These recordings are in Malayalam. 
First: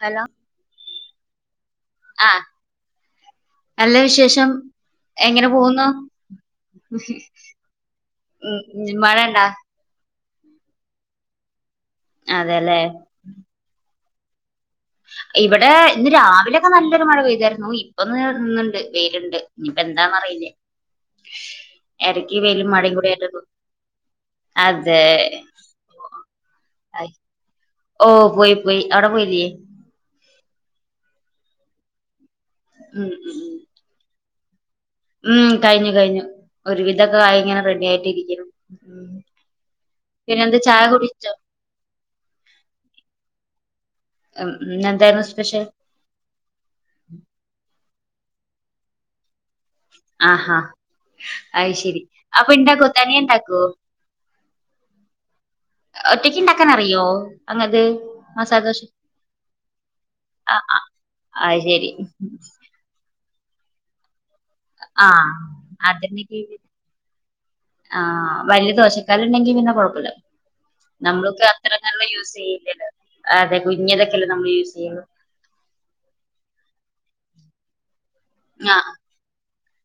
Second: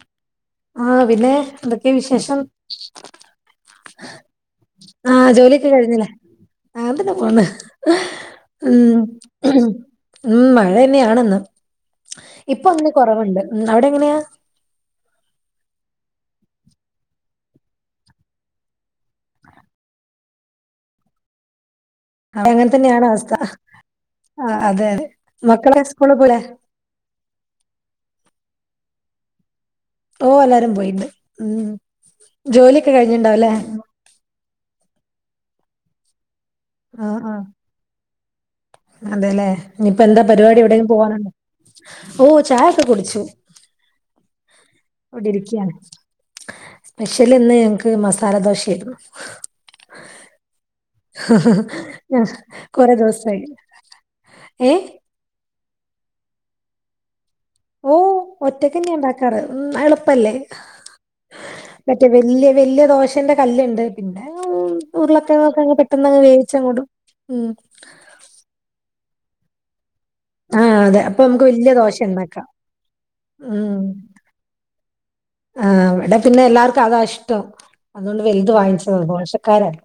ഹലോ ആഹ് പിന്നെ എന്തൊക്കെ ആ വിശേഷം നല്ല വിശേഷം എങ്ങനെ പോവുന്നു? ആങ്ങ്ത്തന്നെ പോന്ന് ഉം ഉം മഴെന്യാണ്ന്ന് അതെല്ലേ ഇപ്പൊന്ന് കൊറവ്ണ്ട് അവിടെങ്ങനെയാ? ഇവടെ ഇന്ന് രാവിലൊക്കെ നല്ലൊരു മഴ പെയ്തായിരുന്നു ഇപ്പൊന്ന് നിന്ന്ണ്ട് വെയില്ണ്ട് ഇഞ്പ്പെന്താന്നറിയില്ല്യ വ്ടെ അങ്ങൻ മഴയും കൂടി ആയിട്ട് തന്യയാണവസ്ഥ പോ- ആഹ് അതെ അതെ മക്കളെക്കെ സ്കൂൾല് പോയിലെ? ആയി ഓ പോയി പോയി അവ്ടെ പോയില്ല്യ? ഓ എല്ലാരും പോയിണ്ട് ഉം ജോലിയൊക്കെ ഉം ഉം കഴിഞ്ണ്ടാവുല്ലേ? ഉം കഴിഞ്ഞു കഴിഞ്ഞു ഒരുവിധൊക്കായിങ്ങനെ റെഡിയായിട്ട് രിക്ക്ണു അതേലേ ഇഞ്പ്പെന്താ പരിവാടി ചായ എവിടേലും പോവാന്ണ്ടൊ? കുടിച്ചോ ഓ ചായൊക്കെ കുടിച്ചു ഉം ഇന്നെന്തെ ഇവിടിരിക്ക്യാണ് സ്പെഷ്യല്ന്ന് ഞങ്ങക്ക് മസാല ദോശായ്രുന്നു ആഹാ അത് ശരി ആഹ് അപ്പൊ ഇണ്ടാക്കോ കൊറെ തനിയെ ദുവസായി ഇണ്ടാക്കോ എഹ്? ഒറ്റക്കിണ്ടാക്കാനറിയോ? ഓ ഒറ്റക്കന്നെയാ ഇണ്ടാക്കാറ് ഉം എളുപ്പല്ലേ? ആ ആ അത് ശരി മറ്റെ വല്ല്യ വല്ല്യ ദോശ അഛന്റെ കല്ല്ണ്ട് പിന്നെ ആഹ് ഉരുളക്കൊക്കെ അങ്ങ് പെട്ടെന്ന്ങ്ങ് വേവിച്ച കൂടും ഉ ആഹ് വലിയ ദോശക്കല്ല് ഉണ്ടെങ്കി പിന്നെ കൊഴപ്പമില്ല ആ അതെ അപ്പൊ നമ്മൾക്ക് നമുക്ക് വലിയ അത്ര ദോശ നല്ല യൂസ് ഉണ്ടാക്കാം ചെയ്യല്ലല്ലോ അതെ കുഞ്ഞതൊക്കെല്ലോ നമ്മള് യൂസ് ചെയ്യ ആഹ് വിടെ പിന്നെ എല്ലാർക്കും അതാ ഇഷ്ടം അതുകൊണ്ട് വലുത് വാങ്ങിച്ചത് ദോശക്കാരല്ല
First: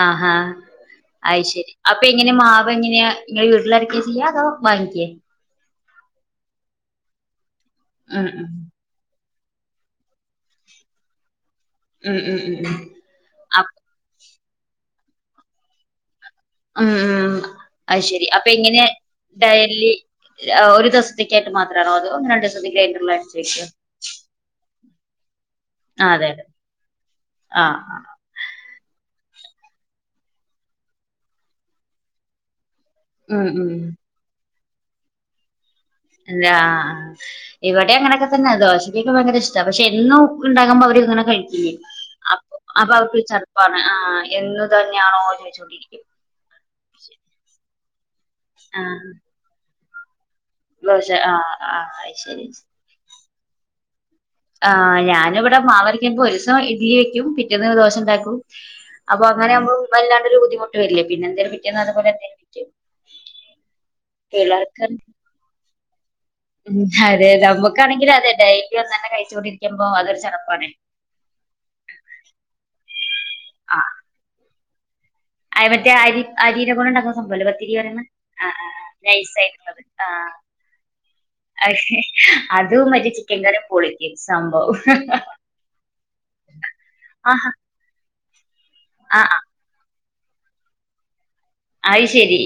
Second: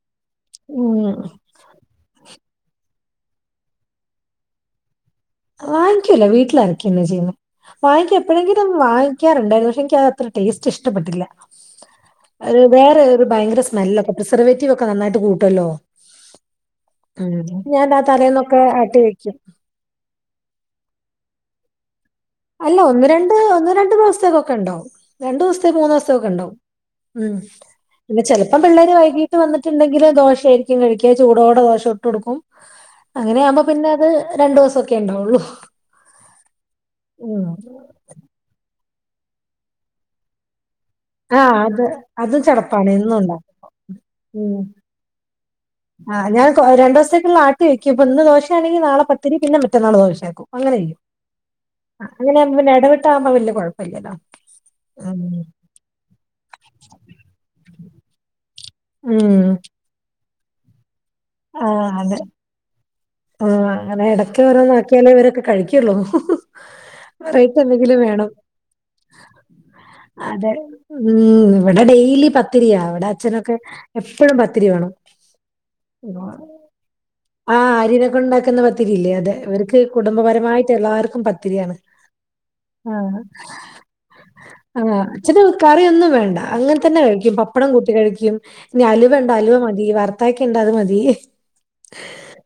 ആഹ് ആഹ് ഉം. അത് ശരി അപ്പൊ എങ്ങനെ മാവ് എങ്ങനെയാ ഇങ്ങെ വീട്ടിലരക്ക ചെയ്യാ അതോ വാങ്ങിക്കോ വാങ്ങിക്കല്ല വീട്ടിലരക്ക ചെയ്യുന്നേ, വാങ്ങിക്ക ഉം ഉം എപ്പോഴെങ്കിലും വാ വാങ്ങിക്കാറുണ്ടായിരുന്നു, പക്ഷെ എനിക്കത്ര ടേസ്റ്റ് ഇഷ്ടപ്പെട്ടില്ല ഉം ഉം ഉം ഉം വേറെ ഭയങ്കര അപ് സ്മെല്ല് പ്രസർവേറ്റീവ് ഒക്കെ നന്നായിട്ട് കൂട്ടുമല്ലോ ഉം ഞാൻ ആ അത് ശരി അപ്പൊ തലേന്നൊക്കെ എങ്ങനെ ആട്ടി വെക്കും ഡയ്ലി ഒരു ദിവസത്തേക്കായിട്ട്റ്റ് മാത്രമാണോ അതോ രണ്ട് ദിവസത്തേക്ക് അല്ല ഒന്ന് ഗ്രൈൻഡറിൽ രണ്ട് അരച്ച് വെക്കോ ഒന്ന് രണ്ട് ദിവസത്തേക്കൊക്കെ ഉണ്ടാവും രണ്ടു ദിവസത്തേ മൂന്നു ആ ദിവസത്തേ അതെ ഒക്കെ അതെ ഉണ്ടാവും ഉം, ആഹ് പിന്നെ ച അപ്പ പിള്ളേർ വൈകീട്ട് വന്നിട്ടുണ്ടെങ്കില് ദോശയായിരിക്കും കഴിക്കാ ചൂടോടെ ദോശ ചുട്ട് കൊടുക്കും അങ്ങനെയ ഉം ആകുമ്പോ ഉം പിന്നെ അത് രണ്ടു ദിവസം ഒക്കെ ഉണ്ടാവുള്ളു എല്ലാ ഇവിടെ അങ്ങനെയൊക്കെ തന്നെ ദോശയൊക്കെ ഭയങ്കര ഇഷ്ട പക്ഷെ എന്നും ഉണ്ടാകുമ്പോ അവര് അങ്ങനെ ആ കഴിക്ക്, അത് അ അതും ചടപ്പാണ് അപ്പൊ എന്നും അവർക്ക്, ഉണ്ടാക്കും ചെറപ്പാണ് ആ ഉം എന്നു ഇത്‌ തന്നെയാണോ ചോദിച്ചൊണ്ടിരിക്കും. ആ ഞാൻ രണ്ട് ദിവസത്തേക്കുള്ള ആട്ടി വെക്കും ഇപ്പൊ ഇന്ന് ദോശയാണെങ്കിൽ നാളെ ആഹ് പത്തിരി പിന്നെ മറ്റന്നാള് ദോശയായിരിക്കും അങ്ങനെ ചെയ്യും ദോശ ആഹ് ആഹ് അത് അങ്ങനെ ശരി ആവുമ്പം പിന്നെ എടവിട്ട് ആകുമ്പ വലിയ കുഴപ്പമില്ലല്ലോ ആ ഉം ഞാനിവിടെ മാവരക്കുമ്പൊ ഒരു ദിവസം ഇഡലി വെക്കും പിറ്റേന്ന് ദോഷം ഉണ്ടാക്കൂ അപ്പൊ ഉം അങ്ങനെ ആവുമ്പോ വല്ലാണ്ടരു ബുദ്ധിമുട്ട വരില്ലേ പിന്നെ എന്ത ആഹ് അതെ, ആഹ് അങ്ങനെ ഇടക്ക് ഓരോന്ന് ആക്കിയാലേ ഇവരൊക്കെ കഴിക്കു കഴിക്കുള്ളു ഉ അതെ നമുക്കാണെങ്കിലും അതെ ഡെയിലി ഒന്നു തന്നെ കഴിച്ചോണ്ടിരിക്കുമ്പോ അതൊരു അതെ വെറുപ്പാണേ ഉം ഇവിടെ ഡെയിലി പത്തിരിയാ ഇവിടെ അച്ഛനൊക്കെ എപ്പഴും പത്തിരി വേണം അ മറ്റേ അരി അരിനെകൊണ്ട് ആഹ് അരിനൊക്കെ ഉണ്ടാക്കുന്ന പത്തിരിയില്ലേ നൈസ് അതെ ഇവർക്ക് ആയിട്ടുള്ളത് ആ കുടുംബപരമായിട്ട് എല്ലാവർക്കും പ അതും മറ്റേ ചിക്കൻ കറിയും പൊളിക്കും സംഭവം അച്ഛന് കറിയൊന്നും വേണ്ട തന്നെ കഴിക്കും ആഹാ പപ്പടം കൂട്ടി കഴിക്കും ഇനി ആ അലുവയുണ്ടോ ആ അലുവ മതി, വറുത്തയൊക്കെ ഉണ്ടേ, അത് മതി. അയ്ശരി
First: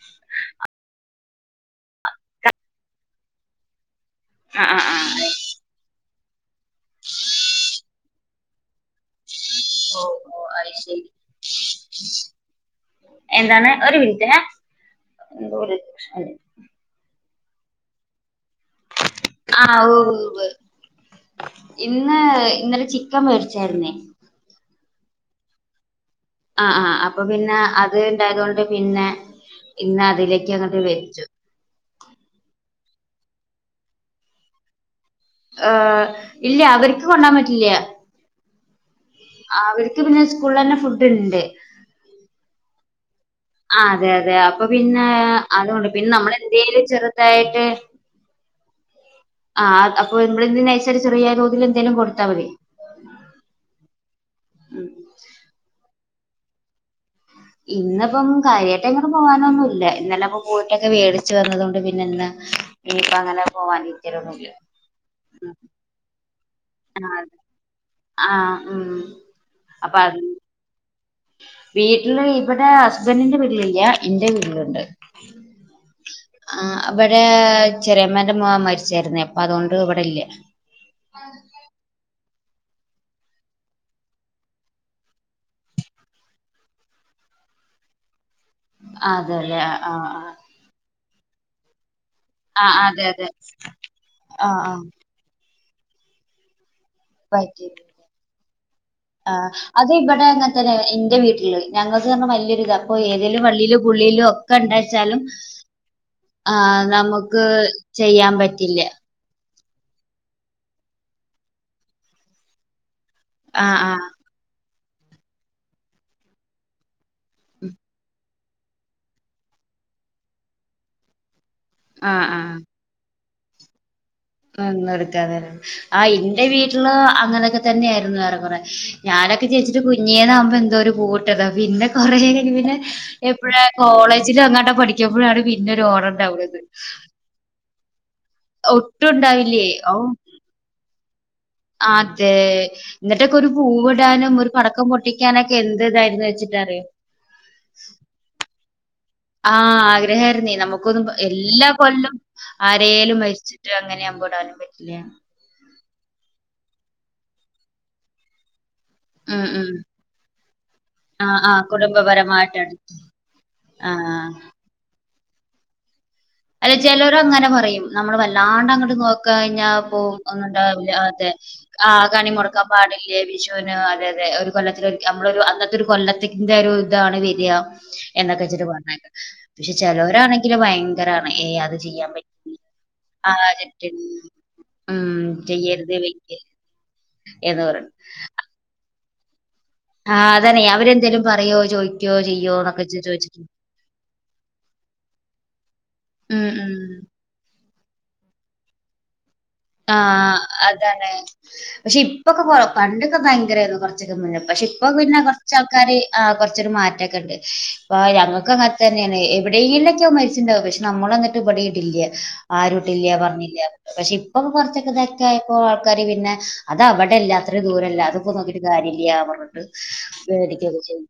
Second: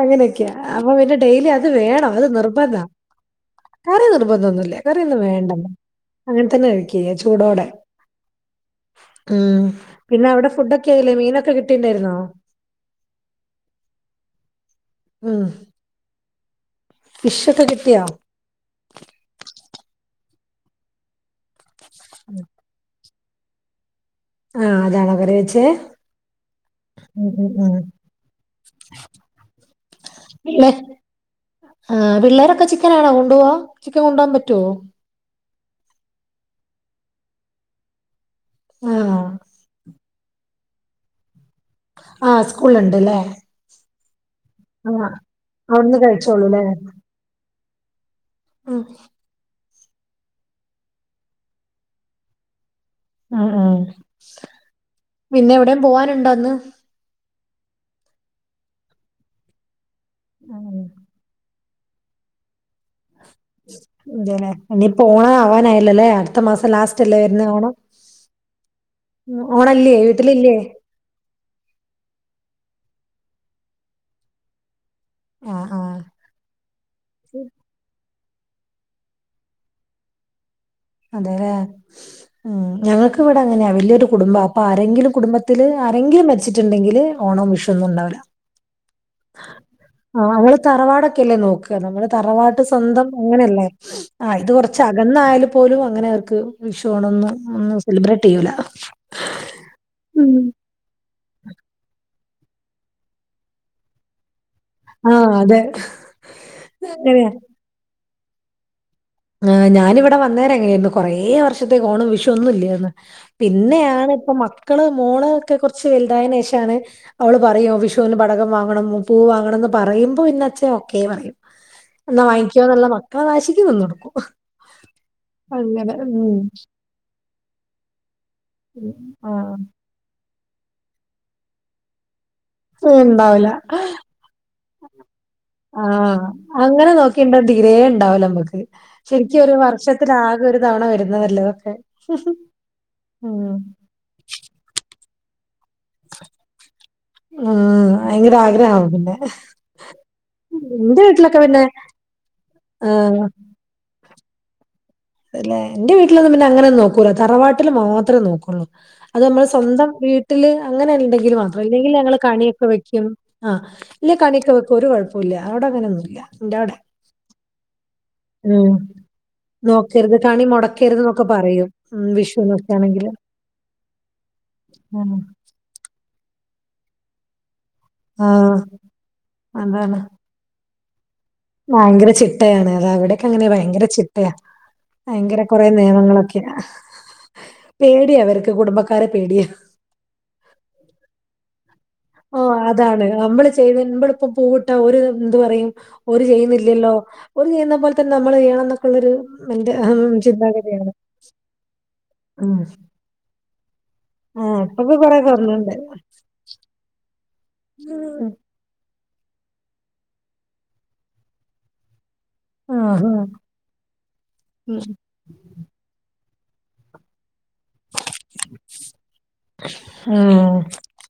അങ്ങനെയൊക്കെയ അപ്പൊ പിന്നെ ഡെയിലി അത് വേണം അത് നിർബന്ധ കറി നിർബധ നിർബധ ആ ഒന്നുമില്ല, ആ ആ കറിയൊന്നും വേണ്ടല്ലഅങ്ങനെ തന്നെ കഴിക്ക ചൂടോടെ. ഉം, ഓ പിന്നെ ഓ അവിടെ ഫുഡൊക്കെ ആയില്ലേ മീനൊക്കെ കിട്ടിണ്ടായിരുന്നോ. ഏതാണെ ഒരു മിനിറ്റേ ഫിഷ് ഒക്കെ കിട്ടിയ ആഹ് ഓ ഇന്ന് ഇന്നലെ ചി ക്കൻ മേടിച്ചായിരുന്നേ ആഹ് അതാണ കറി വെച്ചേ ആഹ് ആഹ് അപ്പൊ ഉം ഉം പിന്നെ ഉം അത് ഉണ്ടായത് കൊണ്ട് പിന്നെ ഇന്ന് അതിലേക്ക് അങ്ങോട്ട് വച്ചു ആ പിള്ളേരൊക്കെ ചിക്കൻ ആണോ കൊണ്ടു പോവാ ചിക്കൻ കൊണ്ടു പോകാൻ പറ്റുവോ ഏ ഇല്ല അവർക്ക് കൊണ്ടാൻ പറ്റില്ല ആഹ് ആ അവർക്ക് പിന്നെ സ്കൂള് തന്നെ ഫുഡ് ഉണ്ട് ആഹ് സ്കൂൾണ്ട്ല്ലേ ആഹ് അതെ അതെ അപ്പൊ പിന്നെ അതുകൊണ്ട് അവിടുന്ന് പിന്നെ നമ്മൾ കഴിച്ചോളൂല്ലേ എന്തേലും ചെറുതായിട്ട് ഉം ആഹ് അപ്പൊ നമ്മെന്തന് അനുസരിച്ച് ചെറിയാ തോതിൽ എന്തേലും കൊടുത്താൽ മതി ഉം ഉം പിന്നെ എവിടെയും പോവാനുണ്ടോ അന്ന് ഇന്നിപ്പം കാര്യമായിട്ട്‌ എങ്ങും പോകാനൊന്നും ഇല്ല, ഇന്നലെ ഇപ്പൊ ഉം പോയിട്ടൊക്കെ മേടിച്ച്‌ വന്നതൊണ്ട് പിന്നെ നിന്ന് പിന്നപ്പ അങ്ങനെ പോവാൻ ഇരിക്കലൊന്നുല്ല അതല്ലെ ഇനിയിപ്പം ഓണം ആവാനായില്ലല്ലേ അടുത്തത് മാസം ലാസ്റ്റ് അല്ലേ ആഹ് വരുന്നത് ഓണം, ആഹ് ഉം ഓണം ഇല്ലേ അപ്പൊ അത് വീട്ടില് ഇല്ലയേ വീട്ടില് ഇവിടെ ഹസ്ബൻന്റിന്റെ വീട്ടിലില്ല, എന്റെ വീട്ടിലുണ്ട് ആഹ ആ ആ അവിടെ ചെറിയമ്മേന്റെ മോൻ മരിച്ചായിരുന്നേ, അപ്പൊ അതുകൊണ്ട് ഇവിടില്ല അതെല്ലേ ഉം ഞങ്ങൾക്ക് ഇവിടെ അങ്ങനെയാ വലിയൊരു കുടുംബ അപ്പൊ ആരെങ്കിലും കുടുംബത്തില് ആരെങ്കിലും മരിച്ചിട്ടുണ്ടെങ്കില് ഓണോ വിഷുന്നുണ്ടാവില്ല അതെല്ലെ ആഹ ആഹ ആഹ തറവാടൊക്കെല്ലേ നോക്കുക നമ്മള് തറവാട്ട് ആ ആ, അതെ സ്വന്തം അതെ അങ്ങനെയല്ലേ ആ ഇത് കുറച്ച് അക ന്നായാല് പോലും അങ്ങനെക്ക് വിഷു ഓണോന്ന് പറ്റി ഒന്നും സെലിബ്രേറ്റ് ചെയ്യൂല ആ ഉം ഞങ്ങക്ക് പറഞ്ഞൽ വലിയൊരിതാ അപ്പോ ഏതേലും വള്ളിലോ പുള്ളിലോ ഒക്കെ ഉണ്ട ആ ചാലും അതെ ആ അങ്ങനെയാ നമുക്ക് ചെയ്യാൻ പറ്റില്ല ആ ഞാനിവിടെ വന്നേരം എങ്ങനെയായിരുന്നു കൊറെ വർഷത്തേക്ക് ഓണം വിഷു ഒന്നൂല്ലാരുന്നു ആ ആ പിന്നെയാണ് ഇപ്പൊ മക്കള് മോളാ ഒക്കെ കുറച്ച് വലുതായെന്‌ ശേഷാണ് അവള് പറയു വിഷുവിന് പടകം വാങ്ങണം പൂ വാങ്ങണന്ന് പറയുമ്പോ പിന്ന അച്ഛാ ഒക്കേ പറയും ആ എന്നാ ആ വാങ്ങിക്കാന്നോള്ള മക്കളെ വാശിക്ക് നിന്നോടുക്കും നിന്ന് കൊടുക്കാതെ ആ എന്റെ വീട്ടില് അങ്ങനെയൊക്കെ തന്നെയായിരുന്നു ഏറെക്കുറെ ഞാനൊക്കെ ആഹ് ചേച്ചിട്ട് പിന്നെ കുറെ [unintelligible] ഉണ്ടാവൂല എപ്പോഴാ കോളേജിൽ എങ്ങാണ്ട് പഠിക്കുമ്പോഴാണ് പിന്നെ ഒരു ഓണം ഉണ്ടാവുന്നത് തീരെണ്ടാവല്ലോ നമുക്ക് ഒട്ടും ശരിക്കും ഒരു ഉണ്ടാവില്ലേ ഓ വർഷത്തിലാകെ ഒരു തവണ വരുന്നതാലോ അതെ എന്നിട്ടൊക്കെ ഒരു പൂവിടാനും ഒരു പടക്കം പൊട്ടിക്കാനൊക്കെ എ വെച്ചിട്ട് അറിയോ [unintelligible] ഉം അയിന് ഒരാഗ്രഹാവും പിന്നെ ആഹ് ആഗ്രഹമായിരുന്നു എന്റെ നമുക്കൊന്നും വീട്ടിലൊക്കെ പിന്നെ എല്ലാ കൊല്ലോവും ആരെലും ആഹ് മരിച്ചു- എനിക്ക് അങ്ങനെ ആവുമ്പോ ഇടാനും പറ്റില്ല അതയല്ലേ എന്റെ വീട്ടിലൊന്നും പിന്നെ അങ്ങനെ ഒന്നും നോക്കൂല്ല തറവാട്ടില് മാത്രമേ നോക്കുള്ളൂ അത് ഉം നമ്മള് ഉം. സ്വന്തം വീട്ടില് അങ്ങനെ ഇണ്ടെങ്കിൽ ആഹ് മാത്രം ആഹ് ഇല്ലെങ്കിൽ ഞങ്ങള് കണിയൊക്കെ കുടുംബപരമായിട്ടാണ്. വെക്കും ആഹ് ആഹ് കണി ഒക്കെ വെക്കും ഒരു കൊഴപ്പമില്ല അവിടെ അങ്ങനൊന്നും ഇല്ല അല്ല ചെലര് അങ്ങനെ പറയും നമ്മള് ഉം വല്ലാണ്ട് അങ്ങോട്ട് നോ കഴിഞ്ഞ നോക്കരുത് പോവും കണി [unintelligible] മുടക്കരുത് എന്നൊക്കെ അതെ പറയും ഉം ആഹ് കണി മുടക്കാൻ വിഷുവിനൊക്കെ ആണെങ്കില് പാടില്ലേ വിഷുവിന് അതെയതെ കൊല്ലത്തിലേ ഒരിക്ക നമ്മള് ഒരു അന്നത്തെ ഒരു കൊല്ലത്തിന്റെ ഒരു ഇതാണ് വരാ. ആ എന്നൊക്കെ വച്ചിട്ട് പറഞ്ഞ പക്ഷെ അതാണ് ചെലോരാണെങ്കില് ഭയ ഭയങ്കര ചിട്ടയാണ് അത അവടെക്കെ അങ്ങനെയാ ആഹ് ഭയങ്കര തെറ്റ്. ചിട്ടയാ. ഉം ഭയങ്കര കൊറെ ചെയ്യരുത് വെയ്യ് നിയമങ്ങളൊക്കെയ. എന്ന് പറിം പേടിയ അവർക്ക് കുടുംബക്കാരെ പേടിയാ ആഹ് അതാണ് അവരെന്തേലും പറയോ ചോയി ഓഹ് അതാണ് നമ്മള് ചെയ്ത നമ്മളിപ്പം പൂവിട്ട ഓര് എന്ത് പറയും. ഓര് ഉം ഉം ചെയ്യുന്നില്ലല്ലോ ഓര് ചെയ്യുന്ന പോലെ തന്നെ നമ്മള് ചെയ്യണം എന്നൊക്കെയുള്ളരു ആഹ് അതാണ് പക്ഷെ ഇപ്പൊക്കെ ഉം. കൊറ പണ്ടൊക്കെ ഭയങ്ക രായിരുന്നു കൊറ ന്നുല്ല ആ പക്ഷെ ഇപ്പൊ ഇപ്പൊക്കെ കുറെ പിന്നെ കൊറച്ച് കുറഞ്ഞുണ്ട് ആൾക്കാര് ആഹ് കൊറ് ച്ച് ര് മാറ്റം ഒക്കെ ഉണ്ട് ഇപ്പൊ ഉം. ഞങ്ങൾക്ക് അങ്ങ തന്നെയാണ് എവിടെയെങ്കിലൊക്കെ മരിച്ചിണ്ടാവും പക്ഷെ നമ്മള എന്നട്ട് ഇമ്പ ടീം ഇടില്ല ആ, ആരുട്ടില്ല ആ. പറഞ്ഞില്ല പക്ഷെ ഇപ്പം ഉം. കൊറച്ചൊക്കെ ഇതൊക്കെ ആയപ്പോ ആൾക്കാാര് പിന്നെ അതവടെല്ല അത്ര ദൂരല്ല അതൊക്ക നോക്കിട്ട് കാര്യല്ല്യ പറഞ്ഞ്ട്ട് ഉം. വേടിക്കൊക്കെ ചെയും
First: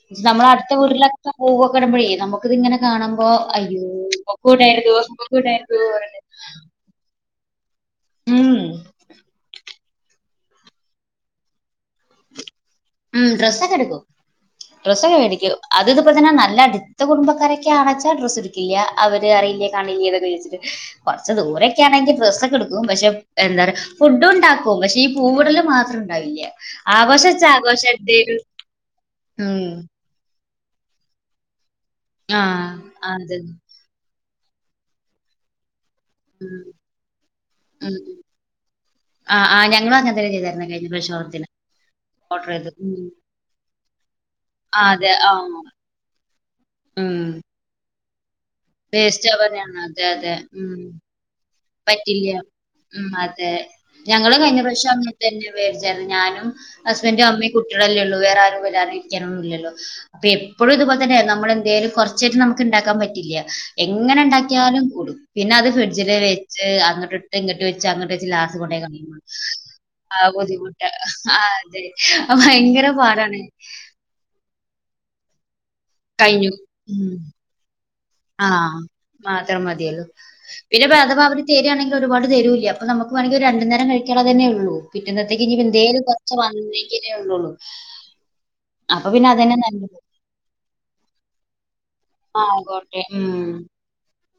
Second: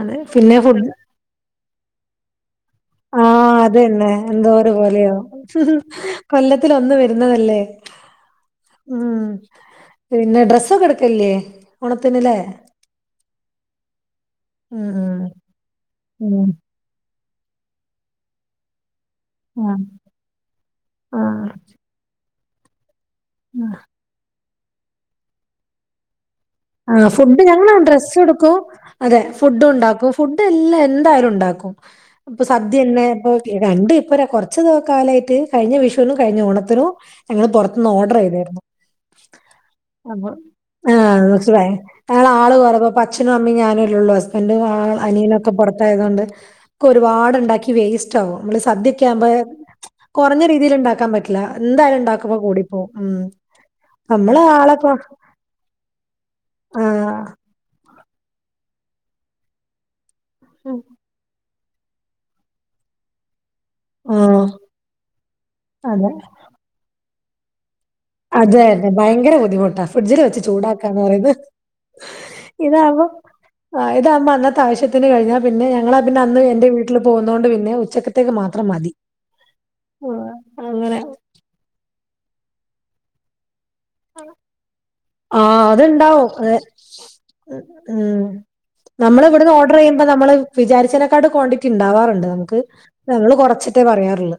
അതെ നമ്മള പിന്നെ അടുത്ത ഫുഡ് വീട്ടിലൊക്കെ പൂവൊക്കെടുമ്പോഴേ നമുക്ക് ഇത്ങ്ങനെ കാണുമ്പോ ആഹ് അയ്യോ അതന്നെ എന്തോ ഇവക്കും ഒരു ഇടായിരുന്നു പോലെ യാ ഇവക്കും ഇടായിരുന്നു പറഞ്ഞിട്ട് കൊല്ലത്തിൽ ഒന്ന് വരുന്നതല്ലേ ഉം ഉം പിന്നെ ഡ്രസ്സൊക്കെ എടുക്കലില്ലേ ഓണത്തിന്ല്ലേ ഉം ഡ്രസ്സൊക്കെ എടുക്കും ഡ്രസ്സൊക്കെ ഉം മേടിക്കും അത് ഇത്പ്പോ തന്നെ ഉം നല്ല ടു ൻത്തെ കുടബക്കാരക്കെ ആണച്ചാ ഡ്രസ് എടുക്കില്ല അവര് അറിയില്ലേ ഉം കാണലില്ലേന്നൊക്കെയ്ച്ച്ട്ട് കുറച്ച് ആഹ് ദൂരൊക്കെയാണെങ്കിൽ ഡ്രസ്സൊക്കെ ഇട്ക്കും. പക്ഷെ എന്താ പറ ആഹ് ഫുഡും ഉണ്ടാക്കും പക്ഷെ ഈ പൂവിടല് മാത്രം ഉണ്ടാവില്ലേ ആകോശ ഷ ഡ്രസ് എടുക്കും അതെ ഫുഡ് ഉണ്ടാക്കും ഫുഡ് എല്ലാം എന്തായാലും ഉണ്ടാക്കും ഇപ്പൊ ആഹ് സദ്യ തന്നെ ഇപ്പൊ അതെ രണ്ട ഇപ്പര കുറച്ച് കാലമായിട്ട് കഴിഞ്ഞ വിഷുവിനും കഴിഞ്ഞ ഉം ഓണത്തിനും ഞങ്ങള്ൾ പുറത്തുന്ന് ഉം ഓർഡർ ചെയ്തായിരുന്നു ആഹ് ആഹ് ഞങ്ങളും ആ അങ്ങനെ തന്നെ ആഹ ചെയ്തായിരുന്നു കഴിഞ്ഞ പ്രാവശ്യം ഓണത്തിന് ന [unintelligible] ഞങ്ങൾ ഓർഡർ ആള് ചെയ്തു കുറ ഉം അച്ഛനും അമ്മയും ഞാനുംല്ലള്ളൂ ഹസ്ബൻഡും ആ അതെ അനിയനും ഒക്കെ ആഹ് പുറത്തായതൊണ്ട് ഉം ഒരുപാട്ണ്ടാക്കി വേസ്റ്റ് ആകും നമ്മള് വേസ്റ്റ് സദ്യക്കാവുമ്പോ ആവാനാണ് അതെ അതെ കുറഞ്ഞ രീതിയിൽ ഉം ഉണ്ടാക്കാൻ പറ്റും എന്തായാലും പറ്റില്ല ഉണ്ടാക്കുമ്പോ കൂടിപ്പോ ഉ ഉം അതെ നമ്മള് ആളെപ്പോ വെടിച്ചായിരുന്നു ഞാനും ആഹ്. ഹസ്ബൻറും അമ്മയും കുട്ടികളല്ലേ ഉള്ളൂ വേറെ ആരും വരാണ്ട് ഇരിക്കാനൊന്നുമല്ലല്ലോ അപ്പൊ എപ്പോഴും ഉം. ഇതുപോലെ തന്നെ നമ്മളെന്തൊലും കുറച്ചായിട്ടും നമുക്ക് ഉണ്ടാക്കാൻ പറ്റില്ല എങ്ങനെ ആഹ്. ഉണ്ടാക്കിയാലും കൂടുക്കും പിന്നെ അത് അതെ. ഫ്രിഡ്ജില് വെച്ച് അങ്ങോട്ട് ഇട്ട് ഇ അങ്ങോട്ട് വെച്ച് അത് ലാസ്റ്റ് കൊണ്ടുപോയി തന്നെ. കളയും ഭയങ്കര ബുദ്ധിമുട്ടാ. ഫ്രിഡ്ജിൽ ആ വെച്ച് ബുദ്ധിമുട്ട് ചൂടാക്കാന്ന് പറയുന്നത്. ആ അതെ അ ഭയങ്കര പാടാണ് ഇത് അമ്മ അന്ന ആശ്യത്തിന് കഴിഞ്ഞാ പിന്നെ ഞങ്ങളാ പിന്നെ അന്ന് എന്റെ വീട്ടിൽ പോകുന്നുക കൊണ്ട് പിന്നെ ഉച്ച ആഹ മാത്രം മതിയല്ലോ ആഹ്. പിന്നെ അങ്ങനെ. അഥവാ തരികണെങ്കിൽ ഒരുപാ തരുല്ല അപ്പൊ നമുക്ക് വണെങ്ക ഒരു രണ്ട നേരം കഴ തന്നെ ഉള്ളൂ പിന്നന്നത്തേക്ക് ആഹ് എന്തേര് അതുണ്ടാവും. കുറച്ച അതെ. വന്നങ്കേ ഉള്ളള്ളു ഉം. അപ്പൊ പിന്നെ അതന്നെ നല്ലത് വിചാരിച്ചതിനെക്കാട് കോണ്ടിറ്റ് ഉണ്ടാവാറുണ്ട് ആ നമുക്ക് ആയിക്കോട്ടെ നമ്മള് കുറച്ചിട്ടേ പറയാറുള്ളൂ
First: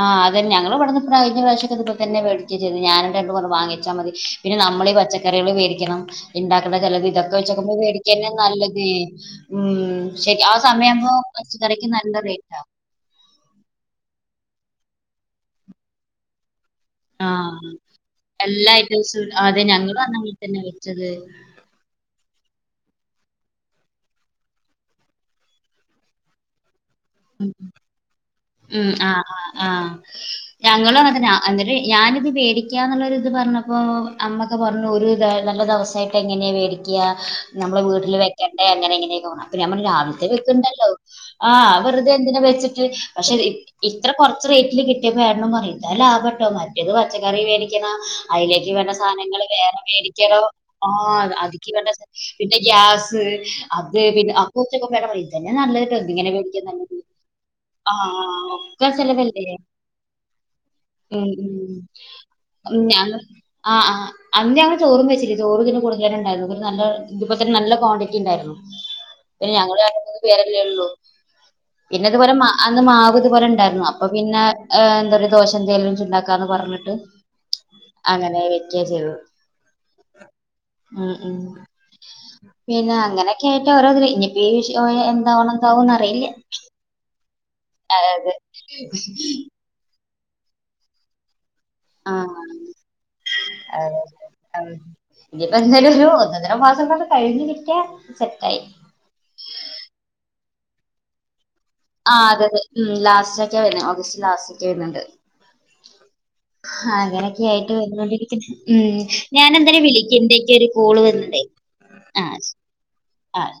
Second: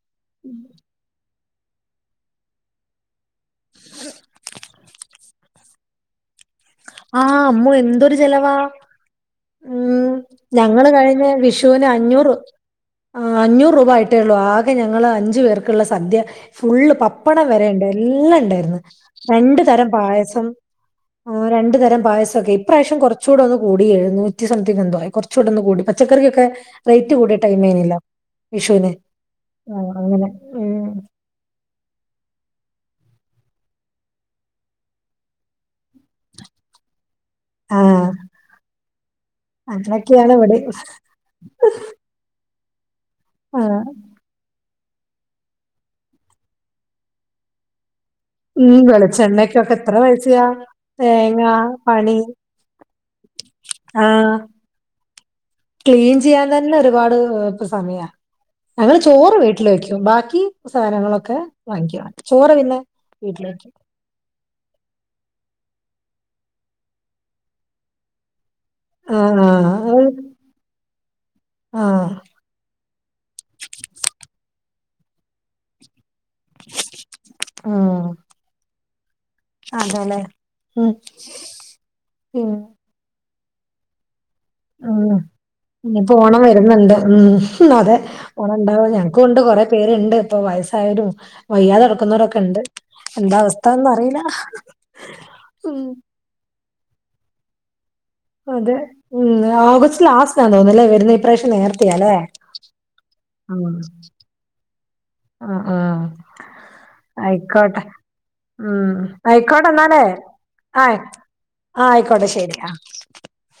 ആഹ് അതന്ന ഞങ്ങള്ൾവിടന്ന ഇഴിഞ്ഞ പ്രാവശ്യക്ക ഇപ്പോ തന്നെടിച്ച്ത് ഞാനും രണ്ടുന്ന് വാങ്ങിച്ചാ മതി പിന്നെ നമ്മൾ ഈ പച്ചക്കറികള് മേിക്കണം ഉണ്ടാക്കണ ചിലത് ഇതൊക്കെ ആഹ് അമ്മോ വെച്ചക്കുമ്പോ മേടിക്ക എന്തൊരു തന്നെ ചെലവാ നല്ലത് ഉം ഉ ആ ഞങ്ങള് സമയ ആുമ്പോ പച്ചക്കറിക്ക് നല്ല റേറ്റ് ആും ആ അഞ്ഞൂറ് രൂപ ആയിട്ടേള്ളൂ ആകെ ഞങ്ങള്ൾ അഞ്ചു പേർക്കുള്ള സദ്യ ഫുള് ആ പപ്പടം വരെുണ്ട് എല്ലാം എല്ലാ ഉണ്ടായിരുന്നു രണ്ടു തരം പായസം ച്ചത് രണ്ട് തരം പായസൊക്കെ ഇപ്രാവിശ്യം കൊറച്ചൂടെ ഒന്ന് കൂടി എഴുന്നൂറ്റി സംതിങ് എന്തോ ആയി കുറച്ചൂടെ ഒന്ന് കൂടി പച്ചക്കറിക്കൊക്കെ റേറ്റ് കൂടിയ ടൈമേനല്ല ഉം വിഷുവിന് ആ ആ ആ ആഹ് അങ്ങനെ ഉം ഞങ്ങളും അങ്ങനെ തന്നെ എന്നിട്ട് ഞാനിത് പേടിക്കാന്നുള്ളരി ഇത് പറഞ്ഞപ്പോ അമ്മൊക്കെ പറഞ്ഞു ഒരു ഈ നല്ല ദിവസമായിട്ട് എങ്ങനെയാണ് മേടിക്കുക നമ്മള് ആഹ് വീട്ടില് വെക്കേണ്ടേ എങ്ങനെ എങ്ങനെയക്കെ അപ്പ നമ്മൾ രാവിലത്തെ അങ്ങനൊക്കെയാണ് ഇവിടെ വെക്കണ്ടല്ലോ ആഹ് വെറുതെ എന്തിനാ വെച്ചിട്ട് പക്ഷെ ആഹ് ഇത്ര കൊറച്ച് റേറ്റില് കിട്ടിയപ്പോരണം പറയും ഇന്താ ലാഭ കേട്ടോ മറ്റേത് പച്ചക്കറി വേലിക്കുന്ന അതിലേക്ക് ഉം വേണ്ട സാധനങ്ങൾ വെളിച്ചെണ്ണക്കൊക്കെ വേറെ എത്ര മേടിക്കലോ പൈസയാ ആഹ് തേങ്ങ അതിക്ക് വേണ്ട പണി പിന്നെ ഗ്യാസ് അത് പിന്നെ ആഹ് കുറച്ചൊക്കെ വേണ്ട പറയായും ഇതന്നെ നല്ലതട്ടോ എഹ് ഇങ്ങനെ പിന്ന ഒരുപാട് സമയ ഒക്കെ ഞങ്ങള് ചോറ് ചെലവല്ലേ വീട്ടിൽ വെക്കും ബാക്കി ഉം സാധനങ്ങളൊക്കെ ഉം വാങ്ങിക്ക ചോറ് പിന്നെ [unintelligible] ആഹ് ആഹ് അന്ന്ഞങ്ങ ചോറും വച്ചില്ല ചോറ് ഇതിൻ്റെ കൂടെ തന്നെണ്ടായിരുന്നു ഒരു നല്ല ഇതിപ്പോ തന്നെ നല്ല ക്വാണ്ടിറ്റി ഉണ്ടായിരുന്നു ആഹ് പിന്നെ ഞങ്ങ ആഹ് അന്ന് പേരല്ലേള്ളു പിന്നെ ആഹ് ഇതുപോലെ അന്ന് മാവ ഇതുപോലെ ഉണ്ടായിരുന്നു അപ്പൊ പിന്നെ എന്താ ദോഷ എന്തെിലും വ ഉണ്ടാക്ക ന്ന് പറഞ്ഞിട്ട് ഉം അങ്ങനെ വറ്റുക ചെയ്തു അതെല്ലേ ഉം ഉം ഉം പിന്ന അങ്ങനെ ഉം [unintelligible] ഇനിയിപ്പോ ഓണം വരുന്നുണ്ട് ഉം അതെ അതായത് ഓണം ഉണ്ടാവും ഞങ്ങക്ക് കൊണ്ട് കൊറെ പേരുണ്ട് ഇപ്പ വയസ്സായാലും വയ്യാത ആഹ് ന്നരൊക്കെ ഉണ്ട് എന്ത അവസ്ഥന്ന് അതെ അറിയില്ല ഉം മസാവ കൊ കഴിഞ്ഞ കിട്ട അതെ ഉം ഓഗസ്റ്റ് ലാസ്റ്റിനാ തോന്നുന്നല്ലേ വരുന്ന ഈ പ്രാവശ്യം നേരത്തെ ആഹ് അതെതെ ഉം ലാസ്റ്റ ഒക്കെയ വരുന്നു ഓഗസ്റ്റ് ലാസ്റ്റ ഒക്കെ വരുന്നുണ്ട് ആഹ് ആഹ് അങ്ങനൊക്കെയ ആയിട്ട് ആയിക്കോട്ടെ വന്നോണ്ടിരിക്കുന്നു ഉം ഞാൻ ആയിക്കോട്ടെ എന്തലും എന്നാലേ വിളിക്കണ്ടെ എനിക്ക് ഒരു ആഹ് കോള് വന്നണ്ടേ ആഹ് ആയിക്കോട്ടെ ശെരി. ആഹ്